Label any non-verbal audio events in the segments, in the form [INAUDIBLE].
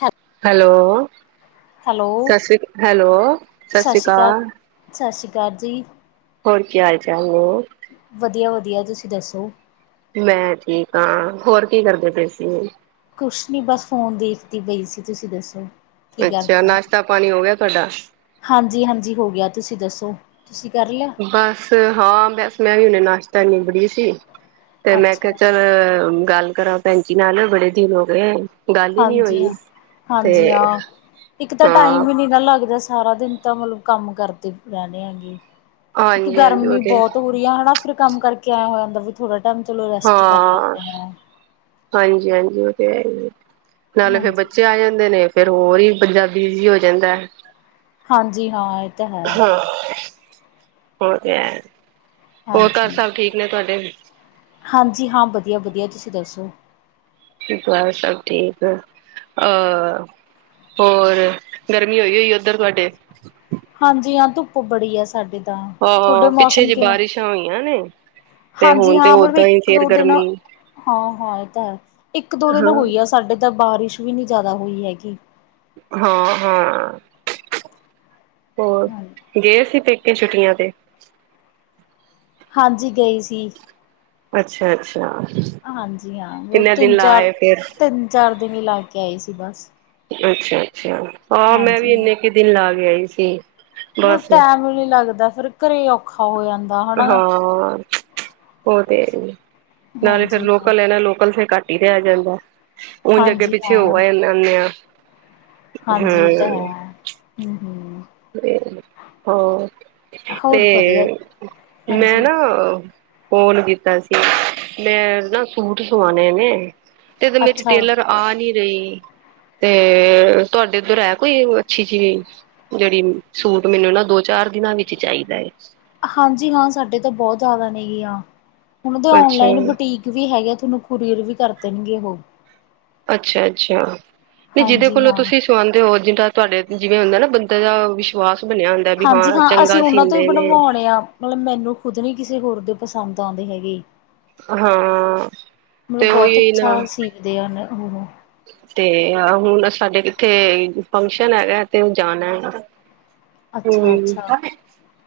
ਹੈ hello hello Sat Sri ਅ hello Sat Sri Akal Sat Sri ਅਕਾਲ ਜੀ, ਹੋਰ ਕੀ ਹਾਲ ਚਾਲ ਨੇ, ਵਧੀਆ, ਵਧੀਆ ਤੁਸੀਂ ਦੱਸੋ। ਮੈਂ ਠੀਕ ਹਾਂ, ਹੋਰ ਕੀ ਕਰਦੇ ਪਏ ਸੀਂ, ਕੁਛ ਨੀ ਬਸ ਫੋਨ ਦੇਖਦੀ ਪਈ ਸੀ ਤੁਸੀਂ ਦੱਸੋ, ਕੀ ਅੱਛਾ ਕਰਦੇ ਹੋ ਨਾਸ਼ਤਾ ਪਾਣੀ ਹੋ ਗਿਆ ਤੁਹਾਡਾ। ਹਾਂਜੀ, ਹਾਂਜੀ ਹੋ ਗਿਆ ਤੁਸੀਂ ਦੱਸੋ ਤੁਸੀਂ ਕਰ ਲਿਆ। ਬਸ ਹਾਂ ਬਸ ਮੈਂ ਵੀ ਹਨੇ ਨਾਸ਼ਤਾ ਈ ਨਿਬੜੀ ਸੀ ਤੇ ਮੈਂ ਕਿਹਾ ਅੱਛਾ ਚੱਲ ਅ ਗੱਲ ਕਰਾਂ ਭੈਣ ਜੀ ਨਾਲ ਬੜੇ ਦਿਨ ਹੋ ਗਏ, ਗੱਲ ਹੀ ਨੀ ਹਾਂਜੀ ਹ, ਹੋਈ। ਤੇ ਹਾਂਜੀ ਹਾਂ ਇੱਕ ਤਾਂ ਹਾਂ, ਟਾਈਮ ਹੀ ਨੀ ਨਾ ਲੱਗਦਾ ਸਾਰਾ ਦਿਨ। ਤਾਂ ਮਤਲਬ ਕੰਮ ਕਰਦੇ ਰਹਿੰਦੇ ਹੈਗੇ, ਇੱਕ ਹਾਂਜੀ-ਹਾਂਜੀ ਉਹ ਗਰਮੀ ਤੇ ਬਹੁਤ ਹੋ। ਕੁੜਆ ਹਨਾ ਫਿਰ ਕੰਮ ਕਰਕੇ ਆਇਆ ਹੋਇ ਜਾਂਦਾ ਵੀ ਥੋੜਾ ਟਾਈਮ ਚਲੋ ਰੈਸਟ ਕਰ ਲੈਂਦੇ ਆ ਹਾਂਜੀ, ਹਾਂਜੀ ਉਹ ਤੇ ਹੈ, ਨਾਲੇ ਫਿਰ ਹਾਂਜੀ ਬੱਚੇ ਆ ਜਾਂਦੇ ਨੇ। ਫੇਰ ਹੋਰ ਹੀ ਬੰਦਾ ਬਿਜੀ ਹੋ ਜਾਂਦਾ, ਹਾਂਜੀ ਹਾਂ ਇਹ ਤਾਂ ਹੈ ਹਾਂ, ਹੋ ਗਿਆ, ਹੋਰ, ਘਰ ਹਾਂਜੀ ਸਭ ਠੀਕ ਨੇ ਤੁਆਡੇ? ਹਾਂਜੀ ਹਾਂ, ਵਧੀਆ-ਵਧੀਆ। ਤੁਸੀਂ ਦੱਸੋ? ਜੀ ਘੱਰ ਸਭ ਠੀਕ। ਅ ਹੋਰ, ਗਰਮੀ ਹੋਈ ਹੋਈਏ ਓਧਰ ਤੁਆਡੇ? ਹਾਂਜੀ ਹਾਂ, ਧੁੱਪ ਬੜੀ ਆ ਸਾਡੇ ਤਾਂ ਤੁਹਾਡੇ ਹਾਂ, ਪਿੱਛੇ ਮੌਸਮ ਜੇ ਕਿਵੇਂ ਬਾਰਿਸ਼ਾਂ ਹੋਈਆਂ ਨੇ। ਤੇ ਹਾਂਜੀ ਹੁਣ ਤੇ ਹਾਂ, ਮਲਬ ਓਦਾਂ ਹੀ ਇੱਕ ਫੇਰ ਦੋ-ਦਿਨ ਹਾਂ ਗਰਮੀ ਹਾਂ ਏਹ ਤਾਂ ਹੈ, ਇੱਕ-ਦੋ ਦਿਨ ਹਾਂ ਹੋਈ ਆ। ਸਾਡੇ ਤਾਂ ਬਾਰਿਸ਼ ਵੀ ਨੀ ਜਾਦਾ ਹੋਈ ਹੈਗੀ। ਹਾਂ ਹਾਂ, ਹੋਰ ਹਾਂ ਗਏ ਸੀ ਪੇ ਕੇ ਛੁੱਟੀਆਂ ਤੇ। ਹਾਂਜੀ, ਗਈ ਸੀ। ਅੱਛਾ, ਅੱਛਾ। ਹਾਂਜੀ ਹਾਂ, ਵੋ ਕਿੰਨੇ ਦਿਨ ਲਾ ਤਿੰਨ-ਚਾਰ, ਆਏ ਫੇਰ? ਤਿੰਨ-ਚਾਰ ਦਿਨ ਹੀ ਲਾ ਕੇ ਆਏ ਸੀ ਬਸ। ਅੱਛਾ ਅੱਛਾ, ਹਾਂ ਮੈਂ ਵੀ ਹਾਂਜੀ ਇੰਨੇ ਕ ਦਿਨ ਲਾ ਕੇ ਆਈ ਸੀ। ਬੁਲ ਬਸ ਟੈਮ ਈ ਨੀ ਲੱਗਦਾ, ਫੇਰ ਘਰੇ ਔਖਾ ਹੋ ਜਾਂਦ ਹਾਂ, ਓਹ ਤੇ ਹੈ ਈ ਏ। ਨਾਲੇ ਫਿਰ ਹਾਂਜੀ ਹਾਂ ਲੋਕਲ ਐ ਨਾ ਲੋਕਲ ਫਿਰ ਕੱਟ ਈ ਰੇਆ ਜਾਂਦਾ। ਓੰਝ ਹਾਂਜੀ ਅੱਗੇ-ਪਿੱਛੇ ਹੋ ਹਾਂ ਆਏ ਲੈਲੇ ਆਂ। ਹਾਂਜੀ, ਇ ਤਾਂ ਹੈ। ਹੂੰ ਹੂੰ। ਏਅ ਹਾਂ, ਤੇ ਹੋਰ ਵਧੀਆ ਮੈਂ ਹਾਂਜੀ ਨਾ ਅ ਫੋਨ ਕੀਤਾ ਸੀ, ਮੈਂ ਨਾ ਸੂਟ ਸਵਾਣੇ ਨੇ, ਤੇ ਤੇ ਲੇਡੀ ਅੱਛਾ ਟੇਲਰ ਆ ਆ ਨੀ ਰਈ, ਤੇ ਤੁਹਾਡੇ ਉੱਧਰ ਹੈ ਕੋਈ ਅੱਛੀ ਚੀ ਜੇੜੀ ਸੂਟ ਮੈਨੂੰ ਨਾ ਦੋ-ਚਾਰ ਦਿਨਾਂ ਵਿੱਚ ਈ ਚਾਈਦਾ ਏ। ਹਾਂਜੀ ਹਾਂ, ਸਾਡੇ ਤਾਂ ਬੌਤ ਜਾ ਦਾ ਨੇਗਿਆਂ। ਹੁਣ ਤਾਂ ਅੱਛਾ ਔਨਲਾਈਨ ਬੁਟੀਕ ਵੀ ਹੈਗੇ ਆ, ਥੁਨੂੰ ਕੁਰੀਅਰ ਵੀ ਕਰ ਦੇਣਗੇ ਓਹ। ਅੱਛਾ ਅੱਛਾ, ਤੇ ਜਿਦੇ ਹਾਂਜੀ ਕੋਲੋਂ ਹਾਂ ਤੁਸੀਂ ਸਵਾੰਦੇ ਹੋ ਜਿਦਾ ਤੁਹਾਡੇ ਜਿਵੇਂ ਹੁੰਦਾ ਨਾ ਬੰਦੇ ਦਾ ਵਿਸ਼ਵਾਸ ਬਣਿਆ ਹੁੰਦ ਹਾਂਜੀ ਹਾਂ, ਅਸੀਂ ਉਨਾਂ ਤੋਂ ਹੀ ਬਣਵੋਣੇ ਆ। ਮਤਲਬ ਮੈਨੂੰ ਖੁਦ ਨੀ ਕਿਸੇ ਹੋਰ ਦੇ ਪਸੰਦ ਆਂਦੇ ਹੈਗੇ। ਹਾਂ, ਤੇ ਓਈਓ ਨਾ। ਇਹ ਦੇਆਣ ਉਹੂ ਤੇ ਹਾਂ ਹੁਣ ਆ ਸਾਡੇ ਕਿੱਥੇ ਫੰਕਸ਼ਨ ਹੈਗੈ ਤੇ ਓਹ ਜਾਣੈ। ਅੱਛਾ ਅੱਛਾ,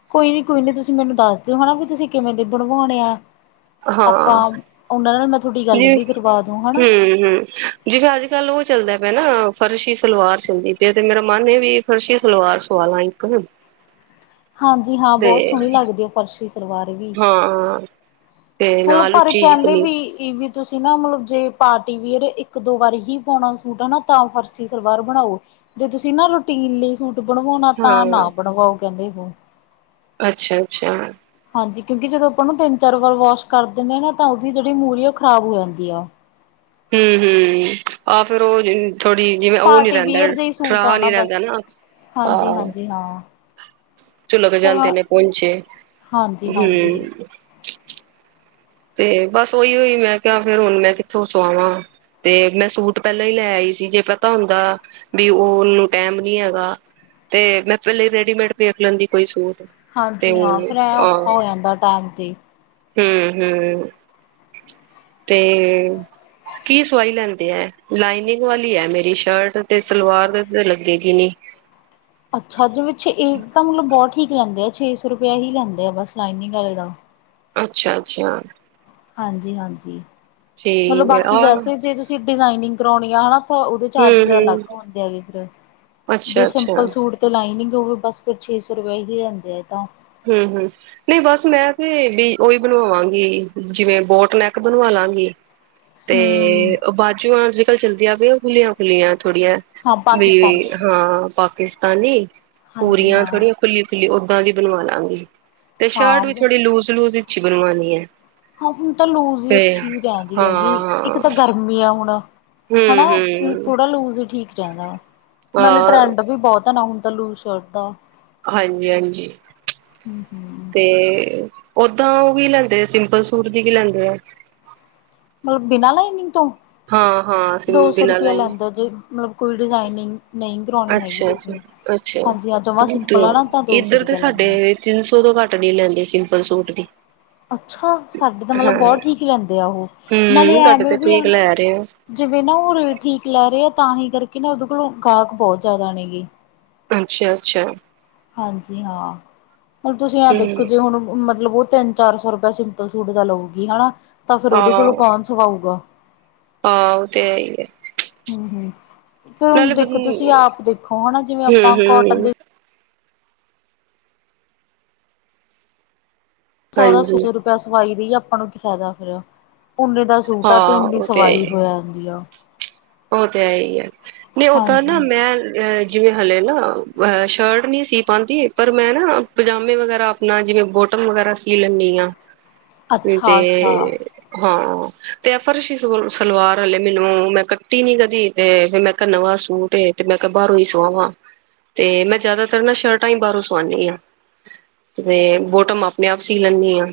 ਕੋਈ ਨੀ ਕੋਈ ਨੀ ਤੁਸੀਂ ਮੈਨੂੰ ਦੱਸ ਦਿਓ, ਹਨਾ ਵੀ ਤੁਸੀਂ ਕਿਵੇਂ ਦੇ ਬਣਵੋਣੇ ਆ। ਅਪਾਂ ਹਾਂ ਓਨਾਂ ਨਾਲ ਮੈਂ ਥੋਡੀ ਗੱਲ ਜੀ ਵੀ ਕਰਵਾ ਦੂੰ, ਹੈਨਾ। ਹੂੰ, ਹੂੰ। ਜਿਵੇ ਅੱਜ-ਕੱਲ ਓਹ ਚੱਲਦਾ ਪਿਐ ਨਾ ਫਰਸ਼ੀ ਸਲਵਾਰ ਚੱਲਦੀ ਪਈ ਤੇ ਮੇਰਾ ਮਨ ਏਹ ਵੀ ਏ ਫਰਸ਼ੀ ਸਲਵਾਰ ਸਵਾਲਾਂ ਈ ਕਵਾਂ ਹਾਂਜੀ ਹਾਂ, ਬੌਤ ਸੋਣੀ ਲੱਗਦੀ ਏ ਫਰਸ਼ੀ ਸਲਵਾਰ ਵੀ। ਹਾਂ। ਤੇ ਹੁਣ ਨਾਲ ਪਰ ਉੱਚੀ ਕੈੰਦੇ ਵੀ ਕਮੀਜ਼ ਇਹ ਵੀ ਤੁਸੀਂ ਨਾ ਮਤਲਬ ਜੇ ਪਾਰਟੀ ਵੀਅਰ ਇੱਕ ਦੋ ਵਾਰ ਹੀ ਪੋਣਾ ਓ ਸੂਟ ਹੈ ਨਾ ਤਾਂ ਫਰਸੀ ਸਲਵਾਰ ਬਣਾਓ। ਜੇ ਤੁਸੀਂ ਨਾ ਰੂਟੀਨ ਲਈ ਸੂਟ ਬਣਵੋਣਾ ਤਾਂ ਹਾਂ ਨਾ ਬਣਵਾਓ ਕੈੰਦੇ ਓਹ। ਅੱਛਾ, ਅੱਛਾ। ਹਾਂਜੀ, ਕਿਉਂਕਿ ਜਦੋਂ ਅਪਾਂ ਨਾ ਤਿੰਨ, ਚਾਰ ਵਾਰ ਵਾਸ਼ ਕਰ ਦੇਨੇ ਆ ਨਾ ਤਾਂ ਓਹਦੀ ਜੇੜੀ ਮੂਰੀ ਏ ਓਹ ਖ਼ਰਾਬ ਹੋ ਜਾਂਦੀ ਐ। ਹੂੰ ਹੂੰ, ਆਹ ਫੇਰ ਓਹ ਜੀਥੋੜੀ ਜਿਵੇਂ ਓਹ ਨੀ ਪਾਰਟੀ ਰੈੰਦਾ ਵੀਅਰ ਜਿਹੀ ਸੂਟ ਆ ਠਰਾ ਨੀ ਬਸ ਰੈੰਦਾ ਨਾ, ਹਾਂਜੀ ਆਹ। ਹਾਂਜੀ ਹਾਂ। ਚੁਲਕ ਚਲੋ ਜਾਦੇ ਨੇ ਪੋੰਚੇ, ਹਾਂਜੀ ਹਾਂਜੀ ਹੂੰ। ਤੇ ਬਸ ਓਈਓ ਈ ਮੈਂ ਕਿਆ ਫੇਰ ਹੁਣ ਮੈਂ ਕਿੱਥੋਂ ਸਾਵਾਵਾਂ। ਤੇ ਮੈਂ ਸੂਟ ਪਹਿਲਾਂ ਈ ਲੈ ਆਈ ਸੀ, ਜੇ ਪਤਾ ਹੁੰਦਾ ਵੀ ਓ ਉਹਨੂੰ ਟੈਮ ਨੀ ਹੈਗਾ ਤੇ ਮੈਂ ਪੈਲੇ ਈ ਰੈਡੀਮੇਡ ਦੇਖ ਲੈਦੀ ਕੋਈ ਸੂਟ। ਤੇ ਹਾਂਜੀ ਹਾਂ, ਫਿਰ ਐ ਔਖਾ ਹੋ ਜਾਂਦਾ ਟਾਈਮ 'ਤੇ ਹੂੰ-ਹੂੰ ਤੇ, ਕੀ ਸਵਾਈ ਲੈਂਦੇ ਐ ਲਾਈਨਿੰਗ ਵਾਲੀ ਆ ਮੇਰੀ ਸ਼ਰਟ ਤੇ ਸਲਵਾਰ ਦੇ ਉਤੇ ਲੱਗੇਗੀ ਨਹੀ, ਅੱਛਾ, ਜਿਵੇ ਛ ਇਹ ਤਾਂ ਮਤਲਬ ਬਹੁਤ ਠੀਕ ਲੈਂਦੇ ਆ ਛੇ ਸੌ ਰੁਪਇਆ ਹੀ ਲੈਂਦੇ ਆ ਬਸ ਲਾਈਨਿੰਗ ਆਲੇ ਦਾ, ਅੱਛਾ-ਅੱਛਾ। ਹਾਂਜੀ-ਹਾਂਜੀ, ਮਤਲਬ ਠੀਕ ਹੈ ਬਾਕੀ ਆਹ ਵੈਸੇ ਜੇ ਤੁਸੀਂ ਡਿਜ਼ਾਇਨਿੰਗ ਕਰਵਾਉਣੀ ਆ ਹਨਾ, ਤਾਂ ਉਹਦੇ ਹੂੰ ਚਾਰਜ ਹੂੰ ਅਲੱਗ ਹੁੰਦੇ ਹੈ ਗੇ ਫਿਰ ਜੇ ਅੱਛਾ ਅੱਛਾ ਸਿੰਪਲ ਸੂਟ, ਤੇ ਲਾਈਨਿੰਗ ਹੋਵੇ ਬੱਸ ਫਿਰ ਛੇ ਸੌ ਰੁਪਏਆ ਹੀ ਲਹਿੰਦੇ ਆ ਤਾਂ, ਹੂੰ-ਹੂੰ, ਨਹੀ ਬਸ ਮੈਂ ਤੇ ਵੀ ਉਹੀ ਬਣਵਾ ਵਾਂਗੀ, ਜਿਵੇਂ ਬੋਟਨੈਕ ਬਣਵਾ ਲਾਂਗੀ। ਤੇ ਹੂੰ, ਬਾਜੂ ਆ ਅੱਜ ਕੱਲ ਚੱਲਦੀਆਂ ਪਈ ਖੁੱਲੀਆਂ ਖੁੱਲੀਆਂ ਥੋੜੀਆਂ, ਹਾਂ ਵੀ ਪਾਕਿਸਤਾਨੀ ਹਾਂ ਪਾਕਿਸਤਾਨੀ ਹਾਂਜੀ ਪੂਰੀਆਂ ਹਾਂ, ਥੋੜੀਆਂ ਖੁੱਲੀ-ਖੁੱਲੀ ਓਦਾਂ ਦੀ, ਬਣਵਾ ਲਾਂਗੀ ਤੇ ਹਾਂ ਸ਼ਰਟ ਵੀ ਥੋੜੀ ਬਸ। ਲੂਜ-ਲੂਜ ਵਿੱਚ ਹੀ ਬਣਵਾਉਣੀ ਹੈ। ਹਾਂ, ਹੁਣ ਤਾਂ ਲੂਜ਼ ਹੀ ਅੱਛੀ ਰਹਿੰਦੀ ਹੈ ਗੀ, ਇੱਕ ਹਾਂ-ਹਾਂ ਤਾਂ ਗਰਮੀ ਹੈ ਹੁਣ। ਹਨਾ, ਹੂੰ-ਹੂੰ ਥੋੜਾ ਲੂਜ ਹੀ ਠੀਕ ਰਹਿੰਦਾ ਵਾ ਨਾਲੇ ਹਾਂ ਟਰੈਂਡ ਵੀ ਬਹੁਤ ਹੈ ਨਾ ਹੁਣ ਤਾਂ ਲੂਜ, ਚੌੜਦਾਂ, ਹਾਂਜੀ-ਹਾਂਜੀ, ਹੂੰ-ਹੂੰ ਤੇ ਓਦਾਂ ਉਹ ਵੀ ਲੈਂਦੇ ਆ, ਸਿੰਪਲ ਸੂਟ ਦੀ ਵੀ ਲੈਂਦੇ ਆ। ਬਿਨਾਂ ਲਾਈਨਿੰਗ ਤੋਂ ਹਾਂ-ਹਾਂ ਦੋ ਸੌ ਬਿਨਾਂ ਰੁਪਇਆ ਲਾਈਨਿੰਗ ਲੈਂਦਾ ਜੀ। ਮਤਲਬ ਕੋਈ ਡਿਜ਼ਾਇਨਿੰਗ ਨਈ, ਅੱਛਾ, ਅੱਛਾ, ਜਮਾਂ ਸਿੰਪਲ ਆ ਅੱਛਾ ਨਾ ਤਾਂ ਦੋ ਸੌ ਇੱਧਰ ਤੇ ਰੁਪਇਆ ਲੈਂਦੇ ਆ। ਸਾਡੇ ਤਿੰਨ ਸੌ ਤੋਂ ਘੱਟ ਨੀ ਲੈਂਦੇ ਸਿੰਪਲ ਸੂਟ ਦੀ, ਅੱਛਾ, ਸਾਡੇ ਤਾਂ ਮਤਲਬ ਹਾਂ, ਬਹੁਤ ਠੀਕ ਲੈਂਦੇ ਆ ਉਹ ਨਾਲੇ ਹੂੰ ਤੁਹਾਡੇ ਐਵੇਂ ਤੇ ਵੀ ਆ ਠੀਕ ਨਾ, ਲੈ ਰਹੇ ਆ, ਜਿਵੇਂ ਨਾ ਉਹ ਰੇਟ ਠੀਕ ਲੈ ਰਹੇ ਆ ਤਾਂ ਹੀ ਕਰਕੇ ਨਾ ਉਹਦੇ ਕੋਲੋ ਗਾਹਕ ਬਹੁਤ ਜ਼ਿਆਦਾ ਨੇ ਗੇ। ਅੱਛਾ-ਅੱਛਾ। ਹਾਂਜੀ ਹਾਂ, ਔਰ ਤੁਸੀਂ ਆ ਦੇਖੋ ਹੂੰ, ਜੇ ਹੁਣ ਮਤਲਬ ਉਹ ਤਿੰਨ, ਚਾਰ ਸੌ ਰੁਪਿਆ ਸਿੰਪਲ ਸੂਟ ਦਾ ਲਊਗੀ ਹਨਾ ਤਾਂ ਫੇਰ ਉਹਦੇ ਕੋਲੋਂ ਕੌਣ ਸਵਾਊਗਾ। ਹਾਂ, ਤੇ ਹੈ ਹੀ ਏ, ਹੂ ਫੇਰ ਹੁਣ ਦੇਖੋ ਤੁਸੀਂ ਹੂੰ-ਹੂੰ, ਆਪ ਦੇਖੋ ਹਨਾ, ਜਿਵੇਂ ਆਪਾਂ ਕੋਟਨ ਦੇ, ਸੌਦਾ ਸ ਹਾਂਜੀ, ਸੌ ਰੁਪਇਆ ਸਵਾਈ ਦੇ ਆਪਾਂ ਨੂੰ ਕੀ ਫਾਇਦਾ ਫਿਰਿਆ ਓਨੇ ਦਾ, ਸੂਟਾ ਤੇ ਹਾਂ ਉਨੀ ਉਹ ਤੇ ਹੈ ਸਵਾਈ ਹੀ, ਹੋਇਆ ਜਾਂਦੀ ਆ। ਉਹ ਤਾਂ ਹੈ ਹੀ ਹੈ, ਨਹੀ ਓਦਾਂ ਨਾ ਹਾਂਜੀ ਮੈਂ ਅਹ, ਜਿਵੇਂ ਹਲੇ ਨਾ ਸ਼ਰਟ ਨਹੀ ਸੀ ਪਾਉਦੀ ਪਰ ਮੈਂ ਨਾ ਪਜਾਮੇ ਵਗੈਰਾ, ਨਾ ਜਿਵੇਂ ਬੋਟਮ ਵਗੈਰਾ ਸੀ ਲੈਣੀ ਆ ਤੇ, ਅੱਛਾ ਅੱਛਾ ਹਾਂ ਤੇ ਐ ਫਰਸ਼ੀ ਸਲਵਾਰ ਆਲੇ ਮੈਨੂੰ ਮੈਂ ਤੀ ਨੀ ਕਦੀ ਤੇ ਮੈਂ ਕਿਹਾ ਨਵਾਂ ਸੂਟ ਤੇ ਮੈਂ ਕਿਹਾ ਬਾਹਰੋਂ ਹੀ ਸਆਵਾਂ। ਤੇ ਮੈਂ ਜ਼ਿਆਦਾਤਰ ਨਾ ਸ਼ਰਟਾਂ ਹੀ ਬਾਹਰੋਂ ਸਵਾਂਣੀ ਆ। ਤੇ ਬੋਟਮ ਆਪਣੇ ਆਪ ਸੀ ਲੈਣੀ ਆ।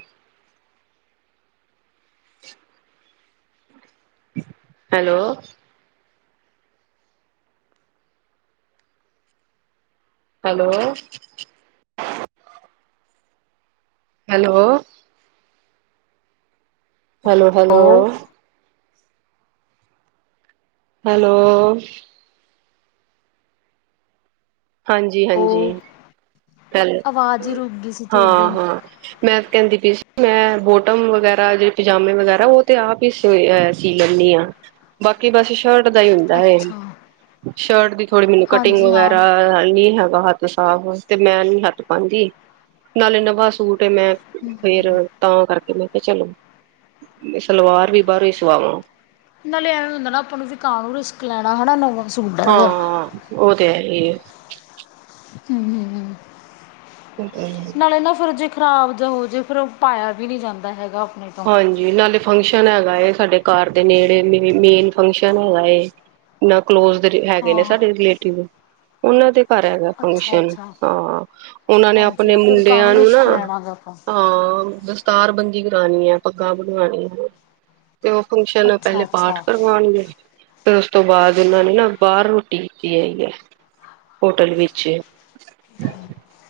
ਹੈਲੋ, ਹੈਲੋ, ਹੈਲੋ ਹੈਲੋ-ਹੈਲੋ ਉਹ ਹੈਲੋ। ਉਹ ਹਾਂਜੀ-ਹਾਂਜੀ, ਪਹਿਲੇ ਆਵਾਜ਼ ਹੀ ਰੁਕ ਗਈ ਸੀ ਤੁਹਾਡੀ ਹਾਂ-ਹਾਂ। ਮੈਂ ਕਹਿੰਦੀ ਪੀ ਸੀ ਮੈਂ ਬੋਟਮ ਵਗੈਰਾ ਜ ਪਜਾਮੇ ਵਗੈਰਾ ਉਹ ਤੇ ਆ ਪੀ ਤੇ ਐ ਸੀ ਲੈਂਦੀ ਆ, ਬਾਕੀ ਬੱਸ ਸ਼ਰਟ ਦਾ ਹੀ ਹੁੰਦਾ ਹੈ। ਅੱਛਾ ਸ਼ਰਟ ਦੀ ਥੋੜੀ ਮੈਨੂੰ ਕਟਿੰਗ ਹਾਂਜੀ ਹਾਂ ਵਗੈਰਾ ਹੂੰ ਨੀ ਹੈਗਾ ਹੱਥ ਸਾਫ਼ ਤੇ ਮੈਂ ਨੀ ਹੱਥ ਪਾਦੀ, ਨਾਲੇ ਨਵਾਂ ਸੂਟ ਮੈਂ ਹੂੰ ਫੇਰ ਤਾਂ ਕਰਕੇ ਮੈਂ ਕਿਹਾ ਚਲੋ। ਮੈ ਸਲਵਾਰ ਵੀ ਬਾਹਰੋਂ ਹੀ ਸਵਾਵਾਂ। ਨਾਲੇ ਐਵੇਂ ਹੁੰਦਾ ਨਾ ਆਪਾਂ ਨੂੰ ਵੀ ਕਉਣ ਨੂੰ ਰਿਸਕ ਲੈਣਾ ਹਨਾ ਨਵਾਂ ਸੂਟ ਹੈਗਾ ਹਾਂ, ਉਹ ਤੇ ਹੈ ਹੀ ਐ। ਹੂੰ ਹੂੰ। ਹੂੰ ਨਾਲੇ ਨਾ ਫਿਰ ਜੇ ਖ਼ਰਾਬ ਜਾਂ ਹੋ ਜੇ ਫਿਰ ਉਹ ਪਾਇਆ ਵੀ ਨਹੀਂ ਜਾਂਦਾ ਹੈਗਾ ਆਪਣੇ ਤੋਂ ਹਾਂਜੀ ਨਾਲੇ ਫੰਕਸ਼ਨ ਹੈਗਾ ਅ ਸਾਡੇ ਘਰ ਦੇ ਨੇੜੇ ਮੇ -ਮੇਨ ਫੰਕਸ਼ਨ ਹੈਗਾ ਏ। ਨਾ ਕਲੋਜ ਦੇ ਹੈਗੇ ਨੇ ਹਾਂ ਸਾਡੇ ਰਿਲੇਟਿਵ। ਉਹਨਾਂ ਦੇ ਘਰ ਹੈਗਾ ਅੱਛਾ ਫੰਕਸ਼ਨ ਅੱਛਾ ਹਾਂ ਉਹਨਾਂ ਨੇ ਹਾਂਜੀ ਆਪਣੇ ਹਾਂ ਫਿਰ ਮੁੰਡਿਆਂ ਕਾਹਨੂੰ ਨੂੰ ਨਾ ਰਿਸਕ ਲੈਣਾ ਗਾ ਆਪਾਂ ਹਾਂ, ਦਸਤਾਰ ਬੰਦੀ ਕਰਾਣੀ ਐ। ਪੱਗਾਂ ਬਣਵਾਉਣੀਆਂ। ਤੇ ਉਹ ਫੰਕਸ਼ਨ ਐ ਅੱਛਾ ਪਹਿਲੇ ਪਾਠ ਅੱਛਾ ਕਰਵਾਉਣਗੇ। ਫਿਰ ਉਸ ਤੋਂ ਬਾਅਦਂ ਉਹਨਾਂ ਨੇ ਨਾਂ ਬਾਹਰ ਰੋਟੀ ਕੀਤੀ ਹੈਗੀ ਐ। ਹੋਟਲ ਵਿੱਚ,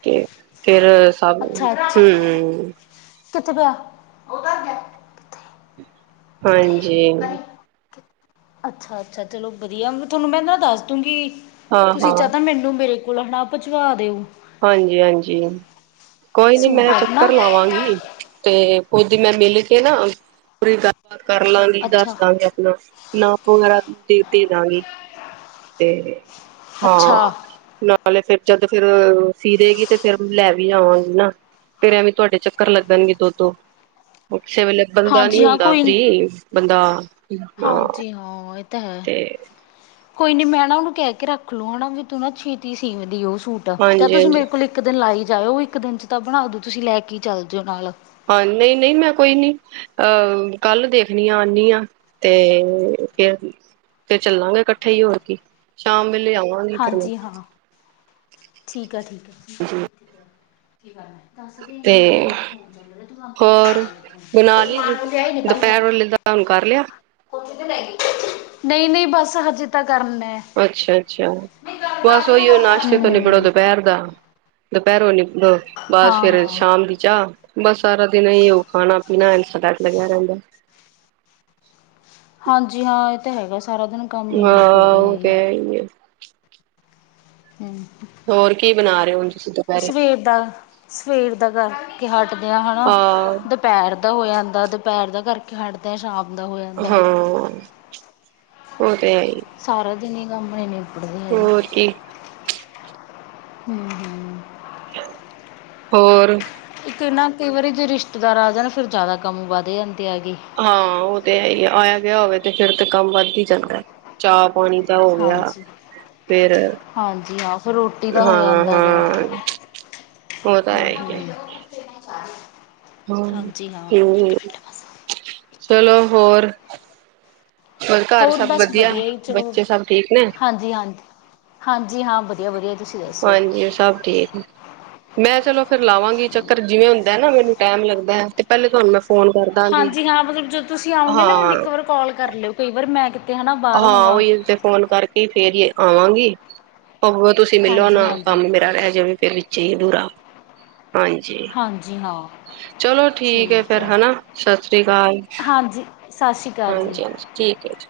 ਤੇ ਫਿਰ ਖਾਵਾਗੇ, ਅੱਛਾ ਹੂੰ ਅੱਛਾ ਹੂੰ। ਕਿੱਥੇ ਪਿਆ ਉਹਦਰ ਪਿਆ ਹਾਂਜੀ ਕਰੇ ਅੱਛਾ ਅੱਛਾ ਚਲੋ ਵਧੀਆ ਤੁਹਾਨੂੰ ਮੈਂ ਨਾ ਦੱਸ ਦੂੰਗੀ ਹਾਂ ਤੁਸੀਂ ਹਾਂ ਜਾਹਤਾ ਮੈਨੂੰ ਮੇਰੇ ਕੋਲ ਹੈ ਨਾ ਭਜਵਾ ਦਿਓ। ਹਾਂਜੀ ਹਾਂਜੀ ਹਨ, ਕੋਈ ਨਾ ਸੂਟ ਮੈਂ ਚੱਕਰ ਆਪਣਾ ਲਾਵਾਂਗੀ। ਤੇ ਕੁਜ ਮੈਂ ਮਿਲ ਕੇ ਨਾ, ਪੂਰੀ ਗੱਲਬਾਤ ਕਰ ਲਾਂਗੀ ਦੱਸ ਅੱਛਾ ਦਾਂਗੀ ਆਪਣਾ। ਨਾਪ ਵਗੈਰਾ ਦੇ ਦੇਦਾਂ ਗੀ ਤੇ ਅੱਛਾ ਹਾਂ। ਹਲੇ ਫਿਰ ਜਦ ਫਿਰ ਅ ਸੀ ਦੇਗੀ ਤੇ ਫਿਰ ਲੈ ਵੀ ਆਵਾਂਗੀ ਨਾ, ਫਿਰ ਐਵੇਂ ਤੁਹਾਡੇ ਚੱਕਰ ਲੱਗਣਗੇ ਦੋ ਦੋ [UNINTELLIGIBLE] ਵੇਲੇ ਲੰਘੜ ਦਾ ਨੀ ਹਾਂਜੀ ਹਾਂ ਹੁੰਦਾ, ਕੋਈ ਫਰੀ ਹੋਏ ਬੰਦਾ। ਹਾਂ ਹਾਂਜੀ ਹਾਂ, ਇਹ ਤਾਂ ਹੈ। ਤੇ ਕੋਈ ਨੀ ਮੈਂ ਨਾ ਉਹਨੂੰ ਕਹਿ ਕੇ ਰੱਖ ਲੋ ਨਾਂ ਵੀ ਤੂੰ ਨਾ ਛੇਤੀਹ ਸੀ ਦੀ ਓ ਸੂਟ ਦ ਚ ਹਾਂਜੀ ਤੁਸੀਂ ਹਾਂਜੀ ਮੇਰੇ ਕੋਲ ਇੱਕ ਦਿਨ ਲਾਈ ਜਾਇਓ ਇੱਕ ਦਿਨ ਚ ਤਾਂ ਬਣਾ ਦੂ ਤੁਸੀਂ ਲੈ ਕੇ ਚੱਲ ਜਾਓ ਨਾਲ। ਹਾਂ ਨਹੀਂ- ਨਹੀਂ ਮੈਂ ਕੋਈ ਨੀ। ਅਹ ਕੱਲ ਦੇਖਣੀਆਂ ਆਂਨੀ, ਤੇ ਫ ਫੇਰ ਚੱਲਾਂਗੇ ਇਕੱਠੇ ਹੀ ਹੋਰ ਕੀ, ਸ਼ਾਮ ਵੇਲੇ ਆਵਾਂ ਹਾਂਜੀ ਹਾਂ। ਠੀਂਕ ਆ ਠੀਕ ਆ। ਦੱਸ ਮ ਤੇ ਮੇ ਫੋਨ ਚ ਹੋਰ ਬਣਾ ਲਈ ਤੂੰ ਲਿਆਾਈ [UNINTELLIGIBLE] ਦੁਪਹਿਰ ਹੁਣ ਗੱਲ ਕਰ ਰਿਹਾ? [UNINTELLIGIBLE] ਨਹੀਂ -ਨਹੀਂ ਬਸ ਹਜੇ ਤਾਂ ਕਰਨਾ। ਅੱਛਾ ਅੱਛਾ ਨਹੀਂ ਗੱਲ ਬਸ ਕਰਦੇ ਨਾ ਉਹੀ -ਉਹ ਕੰਮ ਕਰਾ ਦੇ ਨਾਸ਼ਤੇ ਤੋਂ ਨਿਬੜੋ ਹੂੰ ਦੁਪਹਿਰ ਦਾ। ਦੁਪਹਿਰੋਂ ਨਿਬੜੇ ਬਸ ਹਾਂ ਫਿਰ ਹਾਂ ਸ਼ਾਮ ਦੀ ਚਾਹ ਬਸ ਸਾਰਾਂ ਦਿਨ ਏਹੀ ਓ ਖਾਂਣਾ ਪੀਣਾ ਐਸ ਦੇ ਟਾਈਮ ਲੱਗਿਆਂ ਰਹਿੰਦਾਂ। ਹਾਂਜੀ ਹਾਂ ਇਹ ਤਾਂ ਹੈਗਾ ਸਾਰਾਂ ਦਿਨ ਕੰਮ ਹੀ ਨਹੀਂ ਹਾਂ, ਨਿਬੜਦੇ ਉਹ ਤੇਂ ਹੈਗੇ ਹੈ ਈ ਏ। ਹਂ। ਹੋਰ ਕੀ ਬਣਾ ਰਹੇ ਹੋਂ ਤੁਸੀ? ਸਵੇਰ ਦਾ, ਸਵੇਰ ਦਾ ਕਰਕੇ ਹਟਦੇ ਆਂ ਹਨਾਂ ਹਾਂ ਦਪ ਦੁਪੈਰ ਦਾ ਹੋ ਜਾਂਦਾ ਦੁਪੈਰ ਦਾ ਕਰਕੇ ਹਟਦੇ ਆਂ, ਸ਼ਾਮ ਦਾ ਹੋ ਜਾਂਦਾ। ਹਾਂ ਉਹ ਤੇ ਹੈ ਈ। ਸਾਰਾ ਦਿਨ ਈ ਕੰਮ ਨੀ ਤੇ ਹੋਰ ਕੀ। ਹਂ, ਹਂ। ਹੋਰ? ਇਕ ਨਾ ਕਈ ਵਾਰੀ ਜੇ ਰਿਸ਼ਤੇਦਾਰ ਆ ਜਾਂਨ ਫਿਰ ਜ਼ਿਆਦਾ ਕੰਮ ਵੱਧ ਜਾਂਦੇ ਐ ਗੇ। ਹਾਂ ਉਹ ਤੇ ਹੈ ਈ ਏ, ਆਇਆ ਗਿਆ ਹੋਵੇ ਤੇ ਫਿਰ ਤੇ ਕੰਮ ਵੱਧ ਈ ਜਾਂਦਾ ਚਾਅ ਪਾਣੀ ਦਾ ਹੋ ਗਿਆ। ਹਾਂਜੀ। ਫੇਰ, ਹਾਂਜੀ ਹਾਂ ਫਿਰ ਰੋਟੀ ਦਾ ਹੋ ਹਾਂ ਜਾਂਦਾ ਗਾ। ਹਾਂ। ਔ ਤਾਂ ਹੂੰ ਹੈ ਈ ਏ। ਹੂੰ। [INAUDIBLE] ਹਾਂ, ਹਾਂਜੀ ਹਾਂ। ਠੀਕ ਈ ਐ, ਚਲੋ ਹੋਰ? ਘਰ ਹੋਰ ਸਭ ਬਸ ਵਧੀਆ ਈ ਚਲੋ, ਬੱਚੇ ਸਭ ਠੀਕ ਨੇ ਹਾਂਜੀ ਹਾਂਜੀ। ਹਾਂਜੀ ਹਾਂ, ਵਧੀਆ ਵਧੀਆ। ਤੁਸੀਂ ਦੱਸੋ? ਏ ਸਭ ਠੀਕ। ਮੈਂ ਚਲੋ ਫੇਰ ਲਾਵਾਂਗੀ ਚੱਕਰ ਜਿਵੇਂ ਹੁੰਦਾ ਨਾ ਮੈਨੂੰ ਟਾਈਮ ਲੱਗਦਾ ਏ, ਪਹਿਲੇ ਤੁਹਾਨੂੰ ਮੈਂ ਫੋਨ ਕਰਦਾਂਗੀ ਹਾਂਜੀ ਹਾਂ, ਮਤਲਬ ਜਦੋਂ ਤੁਸੀਂ ਆਂਓਗੇ ਨਾ ਮੈਨੂੰ ਹਾਂ, ਇੱਕ ਵਾਰ ਕਾੱਲ ਕਰ ਲਿਓ ਕਈ ਵਾਰ ਮੈਂ ਕਿਤੇ ਹਨਾਂ ਬਾਰ ਹੋਵਾਂ। ਫਿਰ ਤੇ ਫੋਨ ਕਰਕੇ ਤੇ ਫੇਰ ਏ ਆਵਾਂਗੀ। ਅਗੋ ਫੇਰ ਤੁਸੀਂ ਮਿਲੋ ਹਾਂਜੀ ਨਾ, ਕੰਮ ਹਾਂਜੀ ਮੇਰਾ ਰੈਅ ਜਾਵੇ ਫਿਰ ਵਿੱਚੇ ਈ ਅਧੂਰਾ ਹਾਂਜੀ। ਹਾਂਜੀ ਹਾਂ। ਚਲੋ ਠੀਕ ਏ ਫੇਰ ਹਨਾਂ, ਸਤਿ ਸ੍ਰੀ ਕਾਲ। ਹਾਂਜੀ ਸਤਿ ਸ਼੍ਰੀ ਅਕਾਲ ਜੀ। ਹਾਂਜੀ ਹਾਂਜੀ। ਠੀਕ ਏ, ਠੀਕ।